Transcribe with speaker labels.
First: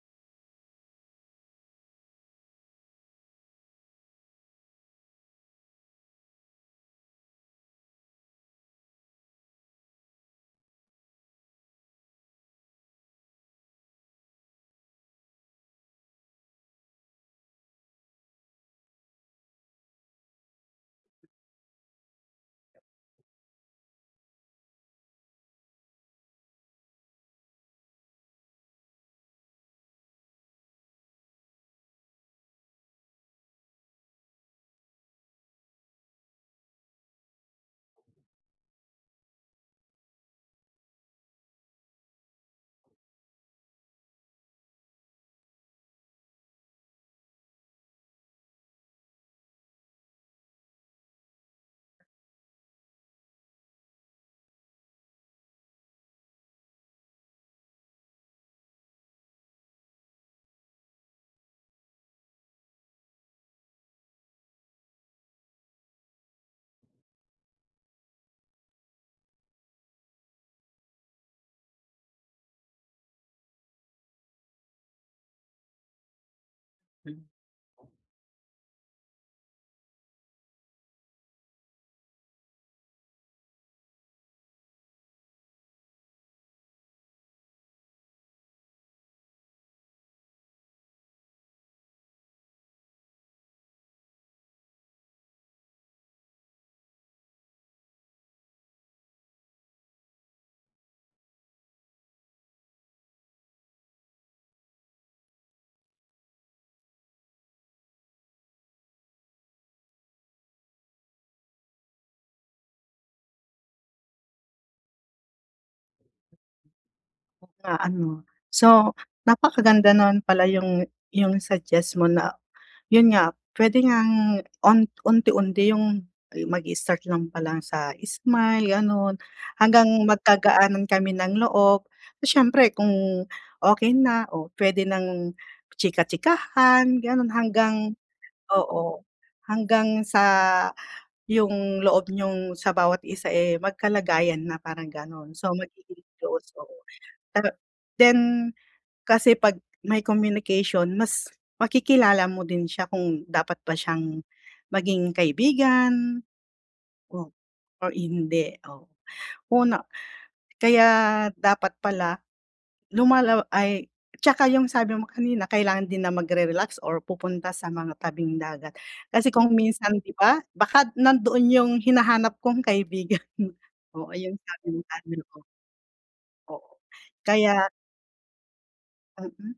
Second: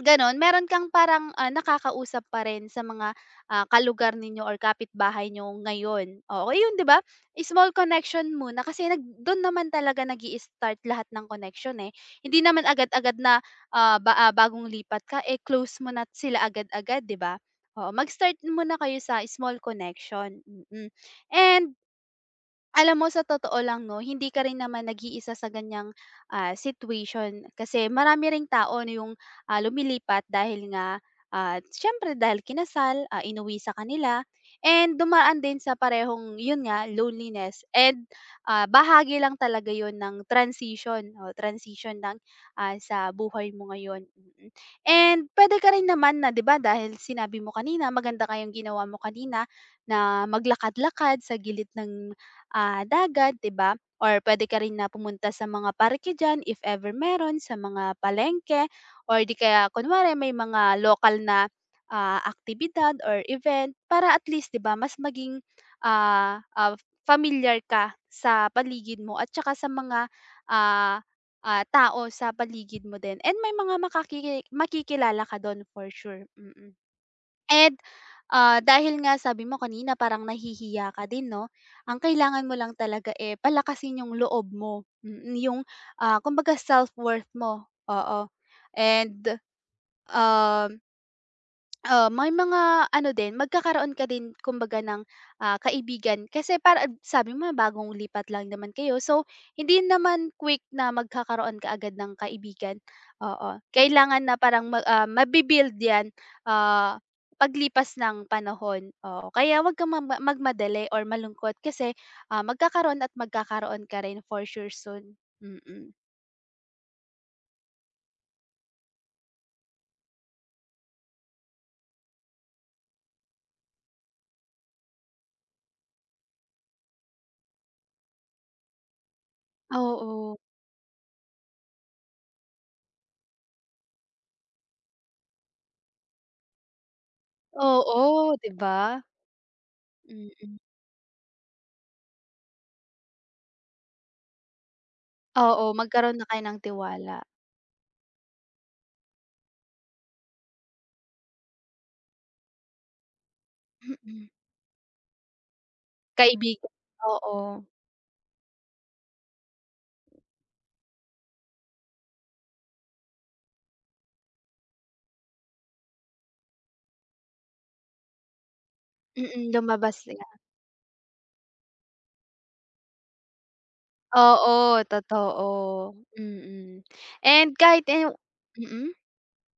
Speaker 1: Ganon, meron kang parang, ah, nakakausap pa rin sa mga, ah, ka-lugar ninyo or kapitbahay niyo ngayon, oo, yun di ba? Small connection muna kasi nag do'n naman talaga nag-i-start lahat ng connection eh, hindi naman agad-agad na ah, ba bagong lipat ka close mo na sila agad-agad 'di ba? Oo, mag-start muna kayo sa small connection. Mm. And, alam mo sa totoo lang no, hindi ka rin naman nag-iisa sa ganyang, ah, situation kasi marami ring tao na yung, ah, lumilipat dahil nga at siyempre dahil kinasal, ah, inuwi sa kanila and dumaan din sa parehong yun nga loneliness and, ah, bahagi lang talaga yun ng transition o transition ng, ah, sa buhay mo ngayon, mm. And, pwede ka rin naman na di ba dahil sinabi mo kanina maganda nga yong ginawa mo kanina, na maglakad-lakad sa gilid ng ah, dagat di ba or pwede ka rin na pumunta sa mga parke diyan if ever meron, sa mga palengke or di kaya kunwari may mga lokal na, ah, aktibidad or event, para at least di ba mas maging, ah, ah, pamilyar ka sa paligid mo at saka sa mga, ah, ah, tao sa paligid mo din and may mga makakiki makikilala ka dun for sure, mm.
Speaker 2: Hmm.
Speaker 1: And ah, dahil nga sabi mo kanina parang nahihiya ka din, no? Ang kailangan mo lang talaga eh, palakasin yung loob mo, mm, yung ah, kumbaga self-worth mo, oo. And, um Ah, may mga ano din, magkakaroon ka din kumbaga ng, ah, kaibigan kasi para a sabi mo bagong lipat lang naman kayo so, hindi naman quick na magkakaroon ka agad ng kaibigan, oo. Kailangan na parang ma ah, mabi-build yan, ah, paglipas ng panahon, oo. Kaya wag kang magma magmadali or malungkot kasi, ah, magkakaroon at magkakaroon ka rin for sure soon, mm.
Speaker 2: Na ano? So, napakaganda nun pala yung yung suggest mo na yun nga, pwede ngang un unti-unti yung mag-start lang palang sa smile ganun hanggang
Speaker 1: Oo.
Speaker 2: magkagaanan kami ng loob. Siyempre kung okey na o pwede ng chika-chikahan ganon hanggang
Speaker 1: Oo, di ba?
Speaker 2: oo, hanggang sa,
Speaker 1: Mm.
Speaker 2: yung loob niyong sa bawat isa eh, magkalagayan na parang ganon, so
Speaker 1: Oo,
Speaker 2: magiging
Speaker 1: magkaroon na kayo
Speaker 2: close,
Speaker 1: ng
Speaker 2: oo.
Speaker 1: tiwala.
Speaker 2: Pero, then, kasi 'pag may communication mas, makikilala mo din siya kung dapat ba siyang
Speaker 1: Hmm.
Speaker 2: maging kaibigan,
Speaker 1: Kaibigan,
Speaker 2: o
Speaker 1: oo.
Speaker 2: or hindi, oh. Una, kaya dapat pala, lumalala ay tsaka yung sabi mo kanina kailangan din na mag-re-relax or pupunta sa mga tabing dagat. Kasi
Speaker 1: Mm,
Speaker 2: kung minsan
Speaker 1: lumabas
Speaker 2: 'di
Speaker 1: na.
Speaker 2: ba baka nandoon 'yong hinahanap kong kaibigan, oo, yung sabi mo
Speaker 1: Oo
Speaker 2: sabi ko.
Speaker 1: totoo,
Speaker 2: Oo
Speaker 1: mm. And
Speaker 2: kaya
Speaker 1: kahit eh yung mm?
Speaker 2: Mm.